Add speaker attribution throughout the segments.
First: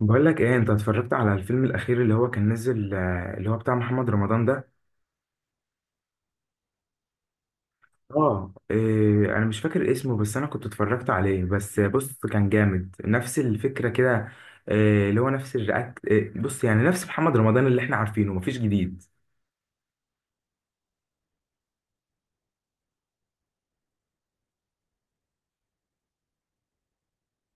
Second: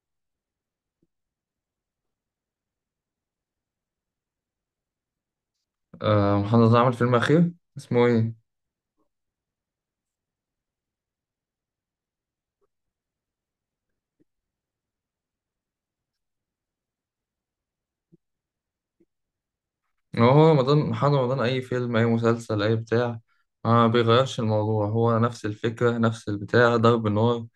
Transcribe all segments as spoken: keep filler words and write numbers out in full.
Speaker 1: بقول لك ايه، انت اتفرجت على الفيلم الاخير اللي هو كان نزل، آه، اللي هو بتاع محمد رمضان ده؟
Speaker 2: آه، محمد رمضان عمل فيلم أخير، اسمه إيه؟
Speaker 1: اه إيه انا مش فاكر اسمه، بس انا كنت اتفرجت عليه. بس بص، كان جامد نفس الفكره كده. إيه اللي هو نفس الرياكت، إيه بص يعني نفس محمد رمضان اللي احنا عارفينه، مفيش جديد.
Speaker 2: هو هو رمضان، محمد رمضان أي فيلم أي مسلسل أي بتاع ما بيغيرش الموضوع، هو نفس الفكرة نفس البتاع ضرب النار.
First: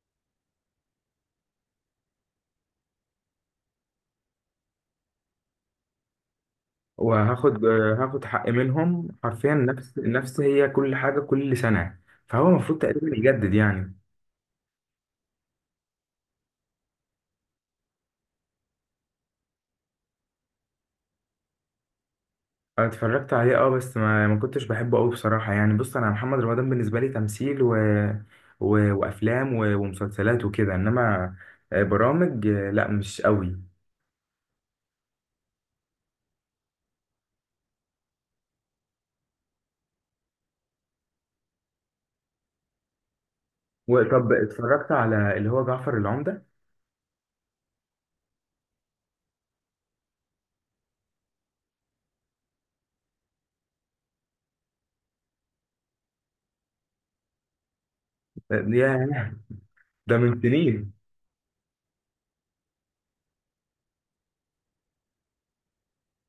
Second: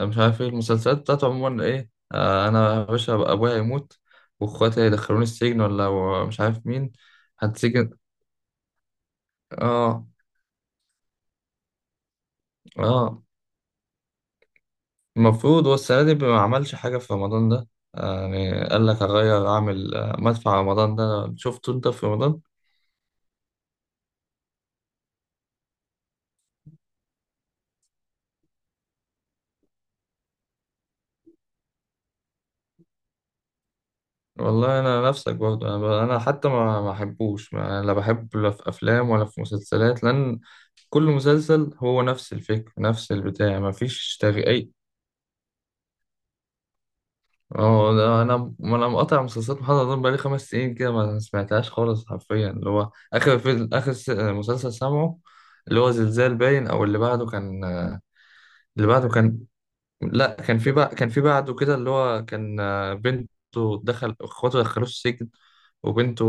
Speaker 2: أنا مش عارف إيه المسلسلات بتاعته عموما، إيه. آه، أنا يا باشا أبقى أبويا يموت وإخواتي هيدخلوني السجن ولا مش عارف مين.
Speaker 1: وهاخد،
Speaker 2: هتسجن.
Speaker 1: آه، هاخد حق منهم حرفيا، نفس
Speaker 2: آه،
Speaker 1: نفس هي كل حاجه، كل سنه. فهو المفروض تقريبا
Speaker 2: آه.
Speaker 1: يجدد يعني.
Speaker 2: المفروض هو السنة دي ما عملش حاجة في رمضان ده. آه، يعني قال لك هغير أعمل آه، مدفع رمضان ده، شفته أنت في رمضان؟
Speaker 1: أنا اتفرجت عليه، اه، بس ما ما كنتش بحبه قوي بصراحة. يعني بص، انا محمد رمضان بالنسبة لي تمثيل و... و... وافلام و... ومسلسلات وكده، انما آه، برامج، آه، لا، مش قوي.
Speaker 2: والله انا نفسك برضه، انا ب- انا حتى ما ما احبوش ما- لا بحب، لا في افلام ولا في مسلسلات، لان كل مسلسل هو نفس الفكر نفس البتاع ما فيش
Speaker 1: وطب،
Speaker 2: تغيير.
Speaker 1: اتفرجت على اللي هو جعفر العمدة؟
Speaker 2: اه، ده انا ما انا مقاطع مسلسلات محمد رمضان بقالي خمس سنين كده، ما سمعتهاش خالص حرفيا. اللي هو اخر فيلم، اخر س- مسلسل سامعه اللي هو زلزال باين، او اللي بعده كان
Speaker 1: آه،
Speaker 2: اللي بعده
Speaker 1: ياه،
Speaker 2: كان،
Speaker 1: ده
Speaker 2: لا،
Speaker 1: من
Speaker 2: كان في
Speaker 1: سنين.
Speaker 2: بقى كان في بعده كده اللي هو كان آه، بنته، دخل اخواته دخلوه السجن وبنته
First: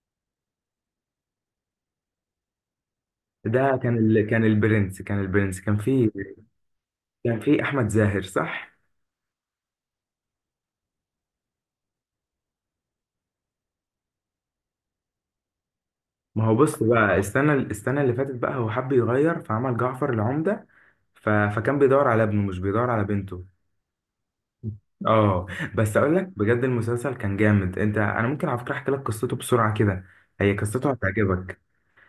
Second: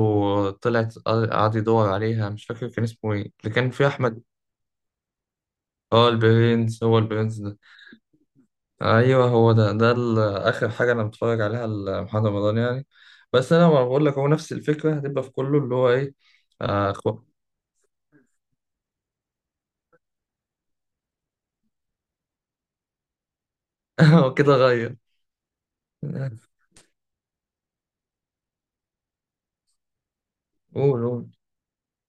Speaker 2: طلعت، قعد قعد يدور عليها، مش فاكر كان اسمه ايه اللي كان
Speaker 1: ده
Speaker 2: فيه
Speaker 1: كان
Speaker 2: احمد.
Speaker 1: ال... كان البرنس كان البرنس، كان
Speaker 2: اه،
Speaker 1: فيه،
Speaker 2: البرنس، هو البرنس
Speaker 1: كان
Speaker 2: ده.
Speaker 1: فيه احمد زاهر، صح؟
Speaker 2: ايوه هو ده، ده ال- اخر حاجه انا متفرج عليها لمحمد رمضان يعني. بس انا، ما بقول لك، هو نفس الفكره هتبقى في كله، اللي هو ايه.
Speaker 1: ما هو، بص
Speaker 2: آه،
Speaker 1: بقى،
Speaker 2: اخو.
Speaker 1: السنة السنة اللي فاتت، بقى هو حب يغير، فعمل جعفر العمدة. ف... فكان بيدور على ابنه، مش بيدور على بنته.
Speaker 2: هو كده غير.
Speaker 1: اه بس اقول لك بجد، المسلسل كان جامد. انت، انا ممكن على فكره احكي لك قصته بسرعه كده، هي قصته
Speaker 2: قول قول.
Speaker 1: هتعجبك.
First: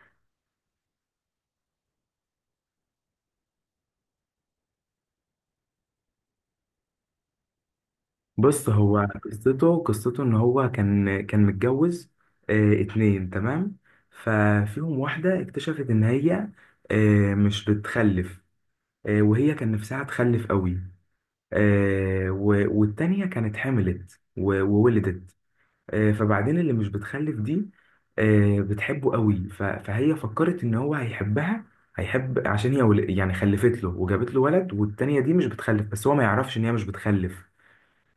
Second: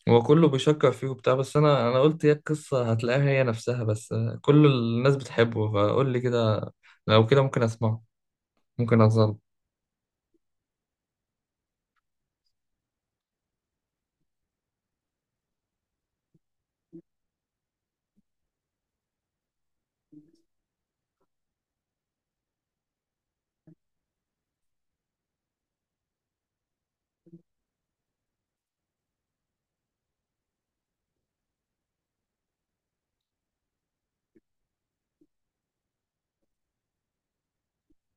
Speaker 2: هو كله بيشكر فيه وبتاع، بس انا انا قلت هي القصه هتلاقيها هي نفسها بس. كل الناس بتحبه، فقول لي كده، لو كده ممكن اسمعه،
Speaker 1: بص، هو
Speaker 2: ممكن اظل.
Speaker 1: قصته قصته ان هو كان كان متجوز. اه، اتنين، تمام. ففيهم واحده اكتشفت ان هي، اه، مش بتخلف. اه، وهي كان نفسها تخلف قوي. اه، و- والتانيه كانت حملت و- وولدت. آه، فبعدين، اللي مش بتخلف دي، آه، بتحبه قوي. ف- فهي فكرت ان هو هيحبها، هيحب عشان هي ول- يعني خلفت له وجابت له ولد. والتانية دي مش بتخلف، بس هو ما يعرفش ان هي مش بتخلف.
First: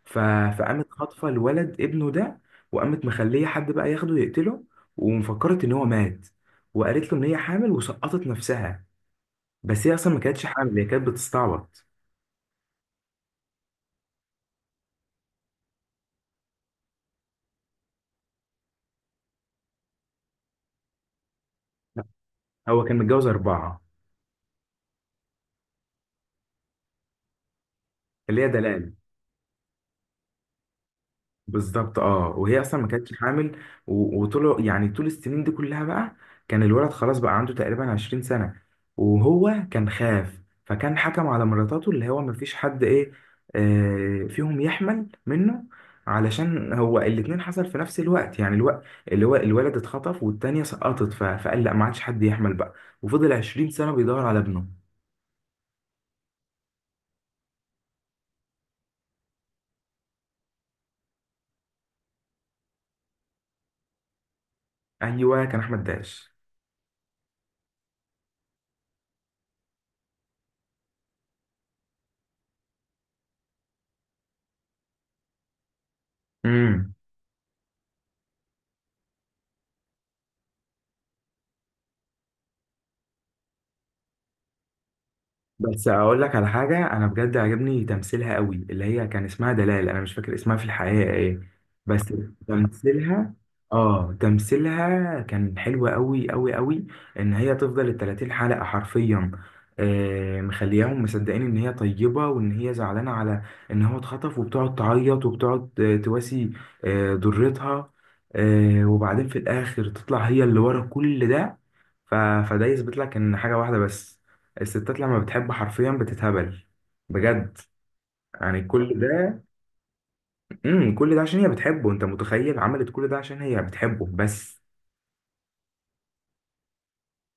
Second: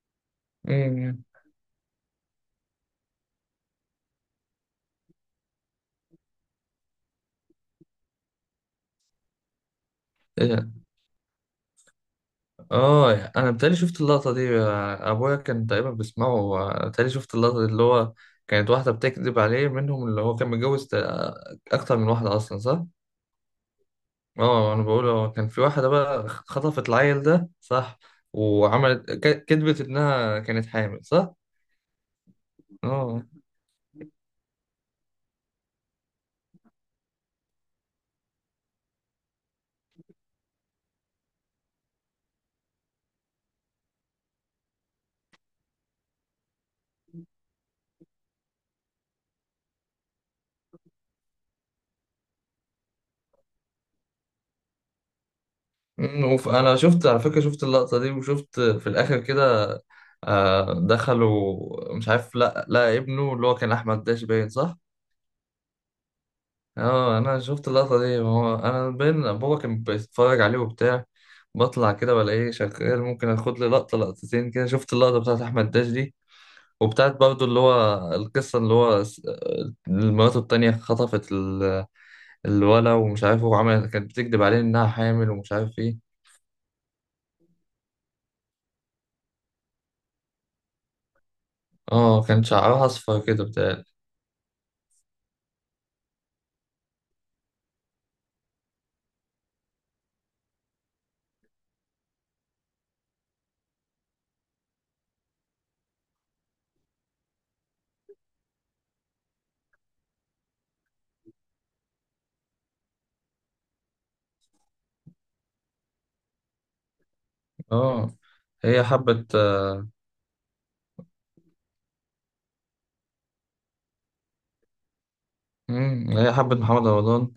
Speaker 1: ف- فقامت
Speaker 2: إيه.
Speaker 1: خاطفة الولد، ابنه ده، وقامت مخليه حد بقى ياخده يقتله، ومفكرت ان هو مات، وقالت له ان هي حامل وسقطت نفسها. بس هي اصلا ما كانتش
Speaker 2: إيه.
Speaker 1: حامل، هي كانت بتستعبط.
Speaker 2: اه، انا بتهيألي شفت اللقطه دي، ابويا كان تقريبا بيسمعه. بتهيألي شفت اللقطه دي اللي هو كانت واحده بتكذب عليه منهم، اللي هو كان متجوز تق- اكتر من واحده اصلا،
Speaker 1: هو
Speaker 2: صح.
Speaker 1: كان متجوز اربعة،
Speaker 2: اه، انا بقول هو كان في واحده بقى خطفت العيل ده، صح،
Speaker 1: اللي هي دلال.
Speaker 2: وعملت ك- كذبت انها كانت حامل، صح.
Speaker 1: بالظبط، اه، وهي اصلا ما كانتش
Speaker 2: اه.
Speaker 1: حامل. و- وطول، يعني طول السنين دي كلها بقى، كان الولد خلاص بقى عنده تقريبا 20 سنة. وهو كان خاف، فكان حكم على مراتاته اللي هو ما فيش حد ايه، آه فيهم يحمل منه. علشان هو الاتنين حصل في نفس الوقت، يعني الوقت اللي هو الولد اتخطف والتانية سقطت. ف- فقال لا، ما عادش حد يحمل بقى. وفضل 20 سنة بيدور على ابنه.
Speaker 2: مم، وف- انا شفت على فكرة، شفت اللقطة دي، وشفت في الاخر كده آه، دخلوا مش عارف، لا لا، ابنه اللي هو كان احمد داش باين، صح.
Speaker 1: ايوه، كان احمد داش.
Speaker 2: اه، انا شفت اللقطة دي، هو انا باين بابا كان بيتفرج عليه وبتاع، بطلع كده بلاقيه شغال، ممكن اخد لي لقطة لقطتين كده، شفت اللقطة بتاعت احمد داش دي، وبتاعت برضو اللي هو القصة، اللي هو س- مراته التانية خطفت ال- الولا، ومش عارف، وعملت كانت بتكذب عليه انها حامل ومش عارف
Speaker 1: بس
Speaker 2: ايه.
Speaker 1: اقول لك على حاجه، انا بجد عجبني تمثيلها قوي اللي هي كان اسمها دلال، انا مش فاكر اسمها في الحقيقه ايه. بس
Speaker 2: اه، كان شعرها اصفر
Speaker 1: تمثيلها،
Speaker 2: كده بتاع.
Speaker 1: اه تمثيلها كان حلو قوي قوي قوي، ان هي تفضل ال 30 حلقه حرفيا، آه مخلياهم مصدقين ان هي طيبه وان هي زعلانه على ان هو اتخطف، وبتقعد تعيط وبتقعد آه، تواسي آه ضرتها. آه وبعدين في الاخر، تطلع هي اللي ورا كل ده. ف... فده يثبت لك ان حاجه واحده بس، الستات لما بتحب حرفيا بتتهبل. بجد،
Speaker 2: اه،
Speaker 1: يعني
Speaker 2: هي
Speaker 1: كل
Speaker 2: حبت.
Speaker 1: ده. امم كل ده عشان هي بتحبه، انت متخيل، عملت كل ده عشان هي بتحبه بس.
Speaker 2: مم. هي حبت محمد رمضان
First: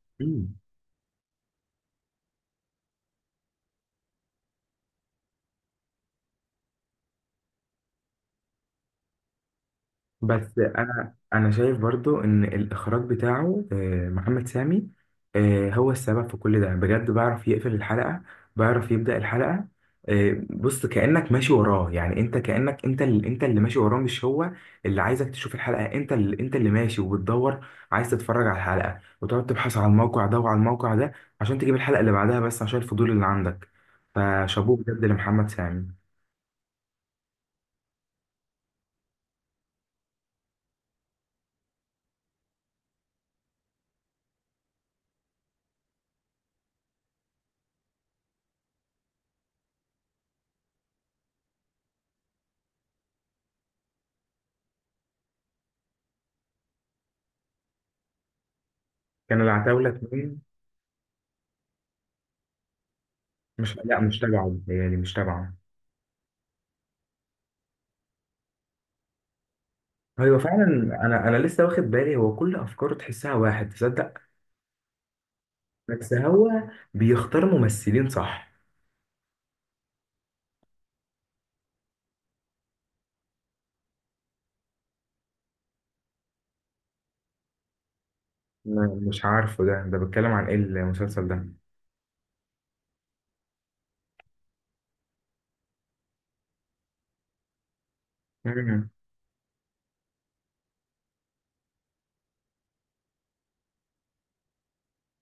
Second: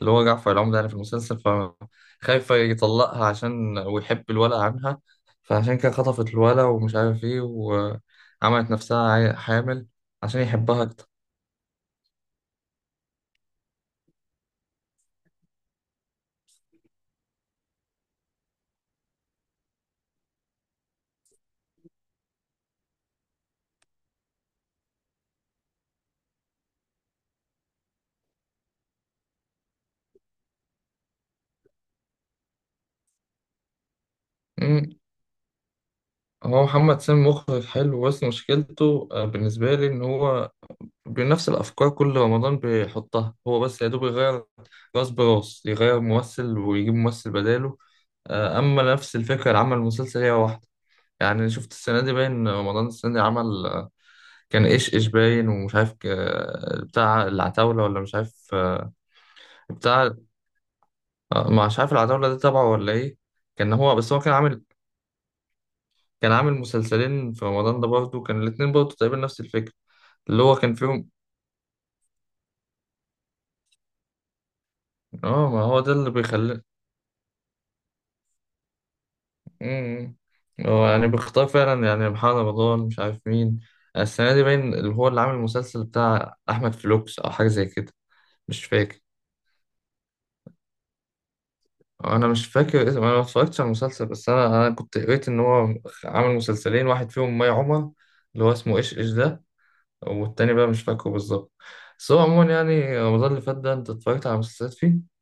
Speaker 2: اللي هو جعفر
Speaker 1: مم.
Speaker 2: العمدة يعني في المسلسل، فخايفة يطلقها عشان ويحب الولد عنها. فعشان كده خطفت الولد، ومش عارف ايه، وعملت نفسها عي- حامل، عشان
Speaker 1: بس
Speaker 2: يحبها أكتر.
Speaker 1: انا انا شايف برضو ان الاخراج بتاعه، آه، محمد سامي، آه، هو السبب في كل ده. بجد بيعرف يقفل الحلقة، بيعرف يبدأ الحلقة. آه، بص، كأنك ماشي وراه. يعني انت كأنك انت اللي انت اللي ماشي وراه، مش هو اللي عايزك تشوف الحلقة. انت اللي انت اللي ماشي وبتدور، عايز تتفرج على الحلقة، وتقعد تبحث على الموقع ده وعلى الموقع ده عشان تجيب الحلقة اللي بعدها، بس عشان الفضول اللي عندك. فشابوه
Speaker 2: مم.
Speaker 1: بجد لمحمد سامي.
Speaker 2: هو محمد سامي مخرج حلو، بس مشكلته آه، بالنسبة لي، إن هو بنفس الأفكار كل رمضان بيحطها، هو بس يا دوب يغير راس براس، يغير ممثل ويجيب ممثل بداله، آه، أما نفس الفكرة اللي عمل المسلسل هي واحدة. يعني شفت السنة دي باين رمضان السنة دي عمل آه، كان إيش إيش باين، ومش عارف آه، بتاع العتاولة، ولا مش عارف آه،
Speaker 1: كان العتاولة
Speaker 2: بتاع،
Speaker 1: اتنين.
Speaker 2: آه، مش عارف العتاولة ده تبعه ولا إيه. كان
Speaker 1: مش
Speaker 2: هو
Speaker 1: لا،
Speaker 2: بس
Speaker 1: مش
Speaker 2: هو كان
Speaker 1: تبعه
Speaker 2: عامل
Speaker 1: بيتهيألي، مش تبعه.
Speaker 2: كان عامل مسلسلين في رمضان ده برضه، كان الاتنين برضه تقريبا نفس الفكرة
Speaker 1: ايوه
Speaker 2: اللي هو
Speaker 1: فعلا.
Speaker 2: كان فيهم.
Speaker 1: انا انا لسه واخد بالي، هو كل افكاره تحسها واحد، تصدق؟
Speaker 2: اه، ما هو ده اللي
Speaker 1: بس هو
Speaker 2: بيخلي.
Speaker 1: بيختار ممثلين، صح؟
Speaker 2: مم. هو يعني بيختار فعلا، يعني محمد رمضان مش عارف مين. السنة دي باين اللي هو اللي عامل المسلسل بتاع أحمد فلوكس أو حاجة زي كده، مش فاكر.
Speaker 1: م- مش عارفه، ده ده بيتكلم عن ايه المسلسل ده؟
Speaker 2: انا مش فاكر اسم، انا ما اتفرجتش على المسلسل، بس انا انا كنت قريت ان هو عامل مسلسلين، واحد فيهم مي عمر، اللي هو اسمه
Speaker 1: مم.
Speaker 2: ايش ايش ده، والتاني بقى مش فاكره بالظبط. بس هو عموما يعني رمضان اللي فات ده، انت اتفرجت على مسلسلات فيه؟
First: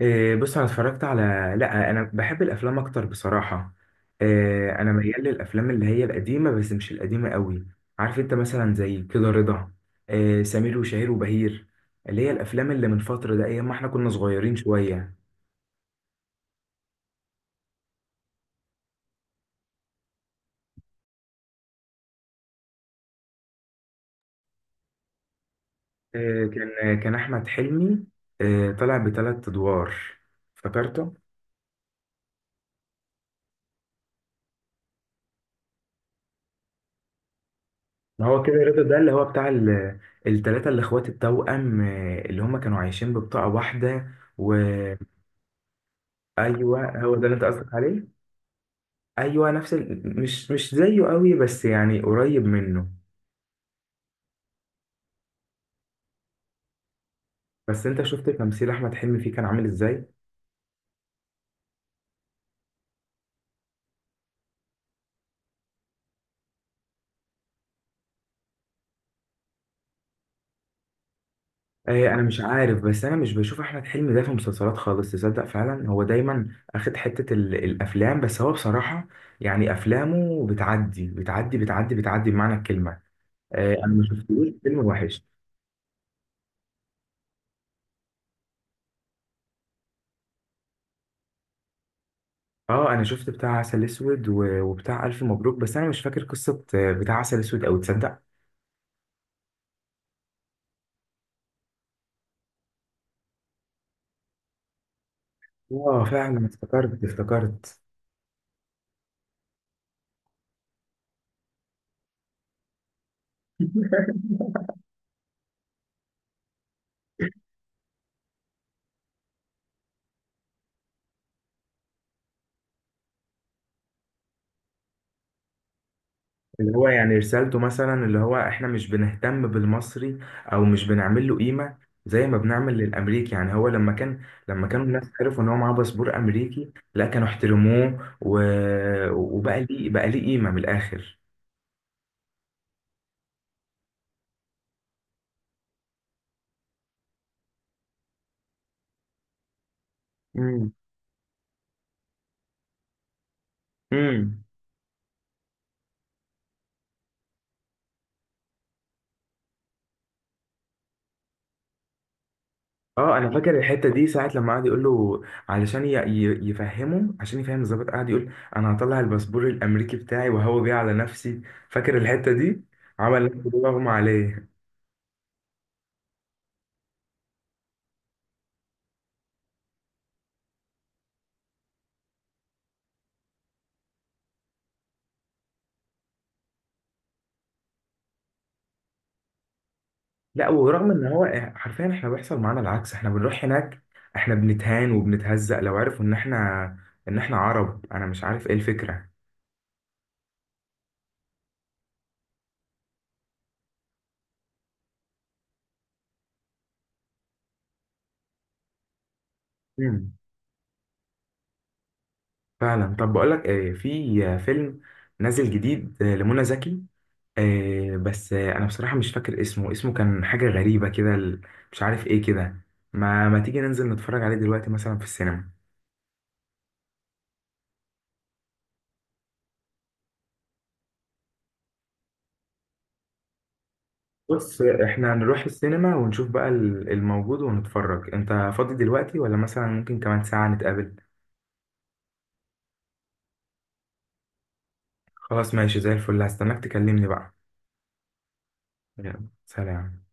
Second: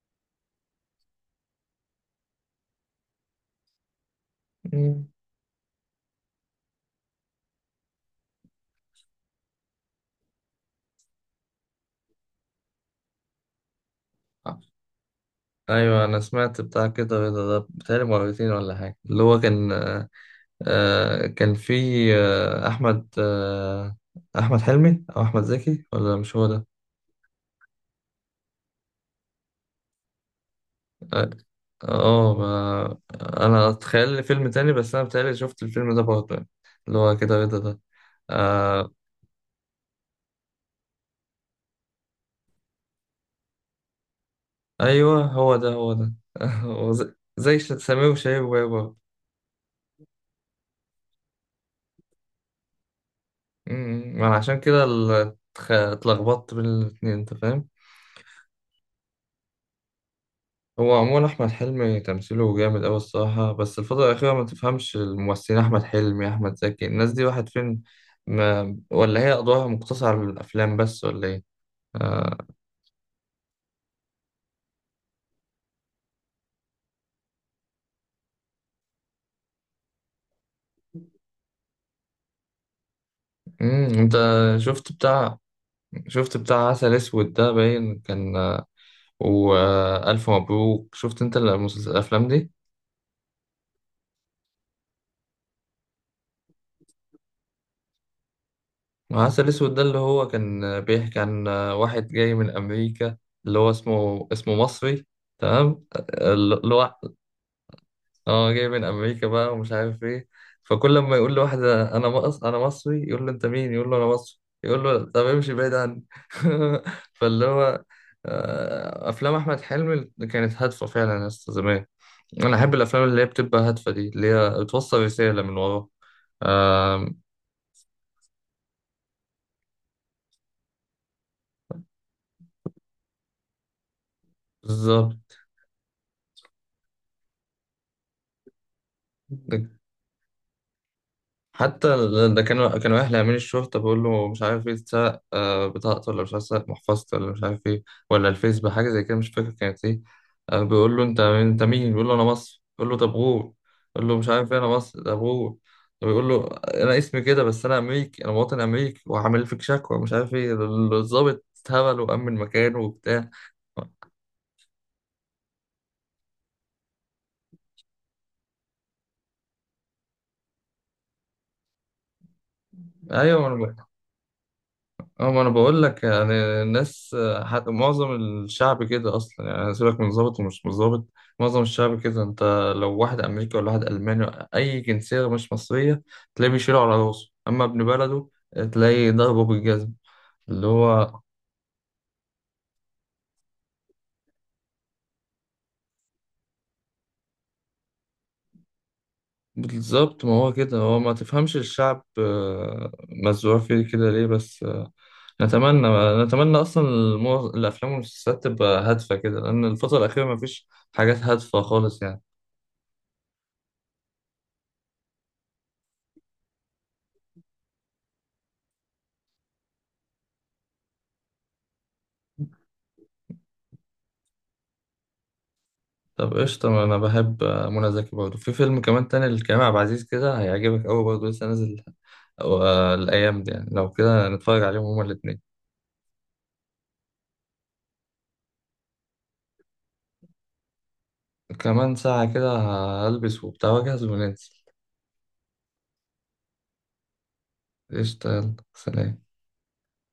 Speaker 1: إيه بص، انا اتفرجت على، لا، انا بحب الافلام اكتر بصراحه. إيه انا
Speaker 2: مم.
Speaker 1: ميال للافلام اللي هي القديمه، بس مش القديمه قوي. عارف انت مثلا زي كده رضا، إيه سمير وشهير وبهير، اللي هي الافلام اللي من فتره، ده ايام ما احنا كنا صغيرين شويه.
Speaker 2: ايوه، انا سمعت بتاع كده رضا ده بتهيألي مرتين ولا حاجه، اللي هو كان آه كان في آه احمد آه احمد حلمي او احمد زكي ولا مش
Speaker 1: آه،
Speaker 2: هو ده.
Speaker 1: كان آه، كان احمد حلمي، آه، طلع بثلاث ادوار، افتكرته.
Speaker 2: اه آه، ما- انا اتخيل لي فيلم تاني، بس انا بتهيألي شفت الفيلم ده برضه يعني، اللي هو كده رضا ده.
Speaker 1: ما هو كده رضا
Speaker 2: آه
Speaker 1: ده، اللي هو بتاع ال- التلاتة الاخوات التوأم، آه، اللي هم كانوا عايشين ببطاقة واحدة. وايوه،
Speaker 2: ايوه، هو ده هو ده. هو
Speaker 1: هو
Speaker 2: زي
Speaker 1: ده اللي انت
Speaker 2: زي ش-
Speaker 1: قصدك عليه.
Speaker 2: سمير وشهير وبهير.
Speaker 1: ايوه، نفس ال... مش مش زيه قوي، بس يعني قريب منه.
Speaker 2: امم ما انا عشان كده ال- اتخ- اتلخبطت بين الاتنين، انت فاهم.
Speaker 1: بس انت شفت تمثيل احمد حلمي فيه كان عامل ازاي؟
Speaker 2: هو عموما احمد حلمي تمثيله جامد اوي الصراحه، بس الفتره الاخيره ما تفهمش الممثلين، احمد حلمي، احمد زكي، الناس دي واحد فين. ما ولا هي ادوارها مقتصره على الافلام بس، ولا ايه؟
Speaker 1: إيه انا
Speaker 2: آه.
Speaker 1: مش عارف، بس انا مش بشوف احمد حلمي ده في مسلسلات خالص، تصدق؟ فعلا هو دايما اخد حتة ال- الافلام بس. هو بصراحة يعني افلامه بتعدي بتعدي بتعدي بتعدي بمعنى الكلمة. إيه انا
Speaker 2: امم
Speaker 1: ما
Speaker 2: انت
Speaker 1: شفتلوش فيلم
Speaker 2: شفت
Speaker 1: وحش.
Speaker 2: بتاع، شفت بتاع عسل اسود ده باين كان، والف مبروك، شفت انت المسلس- الافلام دي؟
Speaker 1: اه، انا شفت بتاع عسل اسود و- وبتاع الف مبروك، بس انا مش فاكر قصة آه، بتاع عسل اسود، او تصدق.
Speaker 2: عسل اسود ده اللي هو كان آه، بيحكي عن آه، واحد جاي من امريكا اللي هو اسمه اسمه مصري، تمام.
Speaker 1: اه فعلا،
Speaker 2: اللي هو
Speaker 1: افتكرت افتكرت.
Speaker 2: اه، جاي من امريكا بقى ومش عارف ايه، فكل لما يقول لواحد انا مص... انا مصري، يقول له انت مين، يقول له انا مصري، يقول له طب امشي بعيد عني. فاللي هو آه، افلام احمد حلمي كانت هادفه فعلا يا اسطى زمان. انا احب الافلام اللي هي بتبقى هادفه دي، اللي هي بتوصل رساله من ورا.
Speaker 1: اللي هو يعني
Speaker 2: آم،
Speaker 1: رسالته، مثلا اللي هو احنا مش بنهتم بالمصري، او مش بنعمل له قيمه زي ما بنعمل للامريكي. يعني هو لما كان، لما كانوا الناس
Speaker 2: بالظبط.
Speaker 1: عرفوا ان هو معاه باسبور امريكي، لا كانوا احترموه و... وبقى ليه، بقى ليه قيمه من الاخر.
Speaker 2: حتى ده كانوا كانوا اهل امين الشرطه، بيقول له مش عارف ايه، اتسرق آه، بطاقته ولا مش عارف، اتسرق محفظته ولا مش عارف ايه، ولا الفيسبوك حاجه زي كده مش فاكر كانت ايه. آه،
Speaker 1: امم
Speaker 2: بيقول له انت مين- انت مين، بيقول له انا مصر، بيقول له طب غور. بيقول له مش
Speaker 1: امم
Speaker 2: عارف ايه انا مصر، طب غور. طب بيقول له انا اسمي كده، بس انا امريكي، انا مواطن امريكي، وهعمل فيك شكوى مش عارف ايه. الضابط اتهبل وامن مكانه
Speaker 1: اه، انا
Speaker 2: وبتاع.
Speaker 1: فاكر الحته دي، ساعه لما قعد يقول له، علشان ي... ي- يفهمه، عشان يفهم الظابط، قعد يقول انا هطلع الباسبور الامريكي بتاعي وهو بيه على نفسي. فاكر الحته دي؟ عمل نفسه
Speaker 2: ايوه.
Speaker 1: بيغمى عليه.
Speaker 2: اه، ما انا بقول لك يعني، الناس، حتى معظم الشعب كده اصلا، يعني سيبك من ظابط ومش مظابط، معظم الشعب كده، انت لو واحد امريكي ولا واحد الماني، اي جنسيه مش مصريه، تلاقيه بيشيله على راسه، اما ابن بلده تلاقيه ضربه بالجزم.
Speaker 1: لا،
Speaker 2: اللي
Speaker 1: ورغم ان
Speaker 2: هو
Speaker 1: هو، حرفيا احنا بيحصل معانا العكس، احنا بنروح هناك، احنا بنتهان وبنتهزق لو عرفوا ان احنا، ان احنا عرب، انا مش عارف ايه الفكرة.
Speaker 2: بالظبط، ما هو كده، هو ما تفهمش الشعب آه، مزروع فيه كده ليه، بس آه، نتمنى، نتمنى اصلا المو- الافلام والمسلسلات تبقى هادفه كده، لان الفتره
Speaker 1: مم.
Speaker 2: الاخيره ما فيش حاجات هادفه خالص يعني.
Speaker 1: فعلا. طب بقول لك ايه، في آه، فيلم نازل جديد آه، لمنى زكي. آه، بس آه، انا بصراحة مش فاكر اسمه، اسمه كان حاجة غريبة كده، ال- مش عارف ايه كده. ما ما تيجي ننزل نتفرج عليه دلوقتي، مثلا في السينما؟
Speaker 2: طب قشطة، ما أنا بحب منى زكي برضه، في فيلم كمان تاني لكريم عبد العزيز كده هيعجبك أوي برضه، لسه نازل أو آه، الأيام دي يعني، لو كده
Speaker 1: بص،
Speaker 2: نتفرج
Speaker 1: آه،
Speaker 2: عليهم هما
Speaker 1: احنا
Speaker 2: الاتنين.
Speaker 1: نروح السينما ونشوف بقى ال- الموجود ونتفرج. انت فاضي دلوقتي، ولا مثلا ممكن كمان ساعة نتقابل؟
Speaker 2: كمان ساعة كده، هلبس وبتاع وأجهز وننزل.
Speaker 1: خلاص، ماشي زي الفل، هستناك تكلمني بقى.
Speaker 2: قشطة، يلا سلام.
Speaker 1: يلا سلام.